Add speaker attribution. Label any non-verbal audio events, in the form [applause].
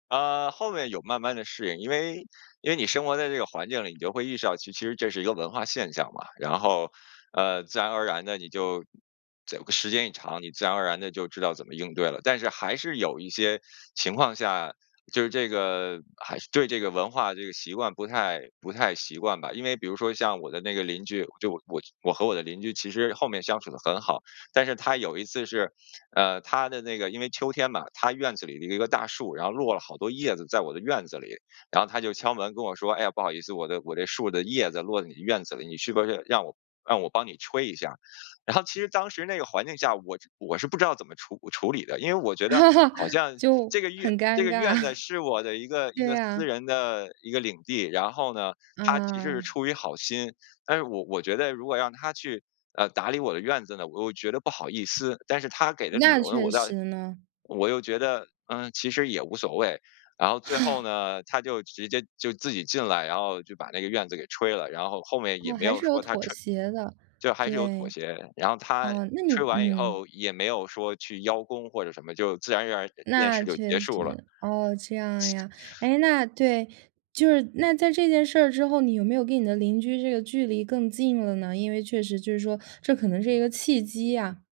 Speaker 1: 呃，后面有慢慢地适应，因为因为你生活在这个环境里，你就会意识到，其实这这是一个文化现象嘛，然后，呃，自然而然地你就再有个时间一长，你自然而然地就知道怎么应对了。但是还是有一些情况下，就是这个，还是对这个文化这个习惯不太不太习惯吧。因为比如说像我的那个邻居，就我我和我的邻居，其实后面相处得很好，但是他有一次是，呃，他的那个因为秋天嘛，他院子里的一个大树，然后落了好多叶子在我的院子里，然后他就敲门跟我说：“哎呀，不好意思，我的我这树的叶子落到你院子里，你是不是让我让我帮你吹一下？”然后其实当时那个环境下，我我是不知道怎么处处理的，因为我觉得，
Speaker 2: [laughs]
Speaker 1: 好像
Speaker 2: 就，
Speaker 1: 这个院
Speaker 2: 很
Speaker 1: 这
Speaker 2: 尴
Speaker 1: 个
Speaker 2: 尬。
Speaker 1: 院子
Speaker 2: [chuckles]
Speaker 1: 是我的一个一
Speaker 2: 对
Speaker 1: 个私
Speaker 2: 呀。
Speaker 1: 人的一个领地，然后呢，他其实是
Speaker 2: 嗯。
Speaker 1: 出于好心，但是我我觉得如果让他去，呃，打理我的院子呢，我又觉得不好意思，但是他给的理
Speaker 2: 那
Speaker 1: 由呢，
Speaker 2: 确
Speaker 1: 我倒
Speaker 2: 实呢。
Speaker 1: 我又觉得，嗯，其实也无所谓。然后最后呢，他就直接就自己进来，然后就把那个院子给吹了，然后后面也
Speaker 2: 哦，
Speaker 1: 没
Speaker 2: 还
Speaker 1: 有
Speaker 2: 是有
Speaker 1: 说他
Speaker 2: 妥
Speaker 1: 吹
Speaker 2: 协的，
Speaker 1: 就还是有妥
Speaker 2: 对。
Speaker 1: 协，然后他，
Speaker 2: 哦，那你
Speaker 1: 吹完以
Speaker 2: 嗯。
Speaker 1: 后也没有说去邀功或者什么，就自然而然那件
Speaker 2: 那
Speaker 1: 事就结
Speaker 2: 确
Speaker 1: 束了。
Speaker 2: 实，哦，这样呀。哎，那对，就是，那在这件事儿之后，你有没有跟你的邻居这个距离更近了呢？因为确实就是说，这可能是一个契机呀。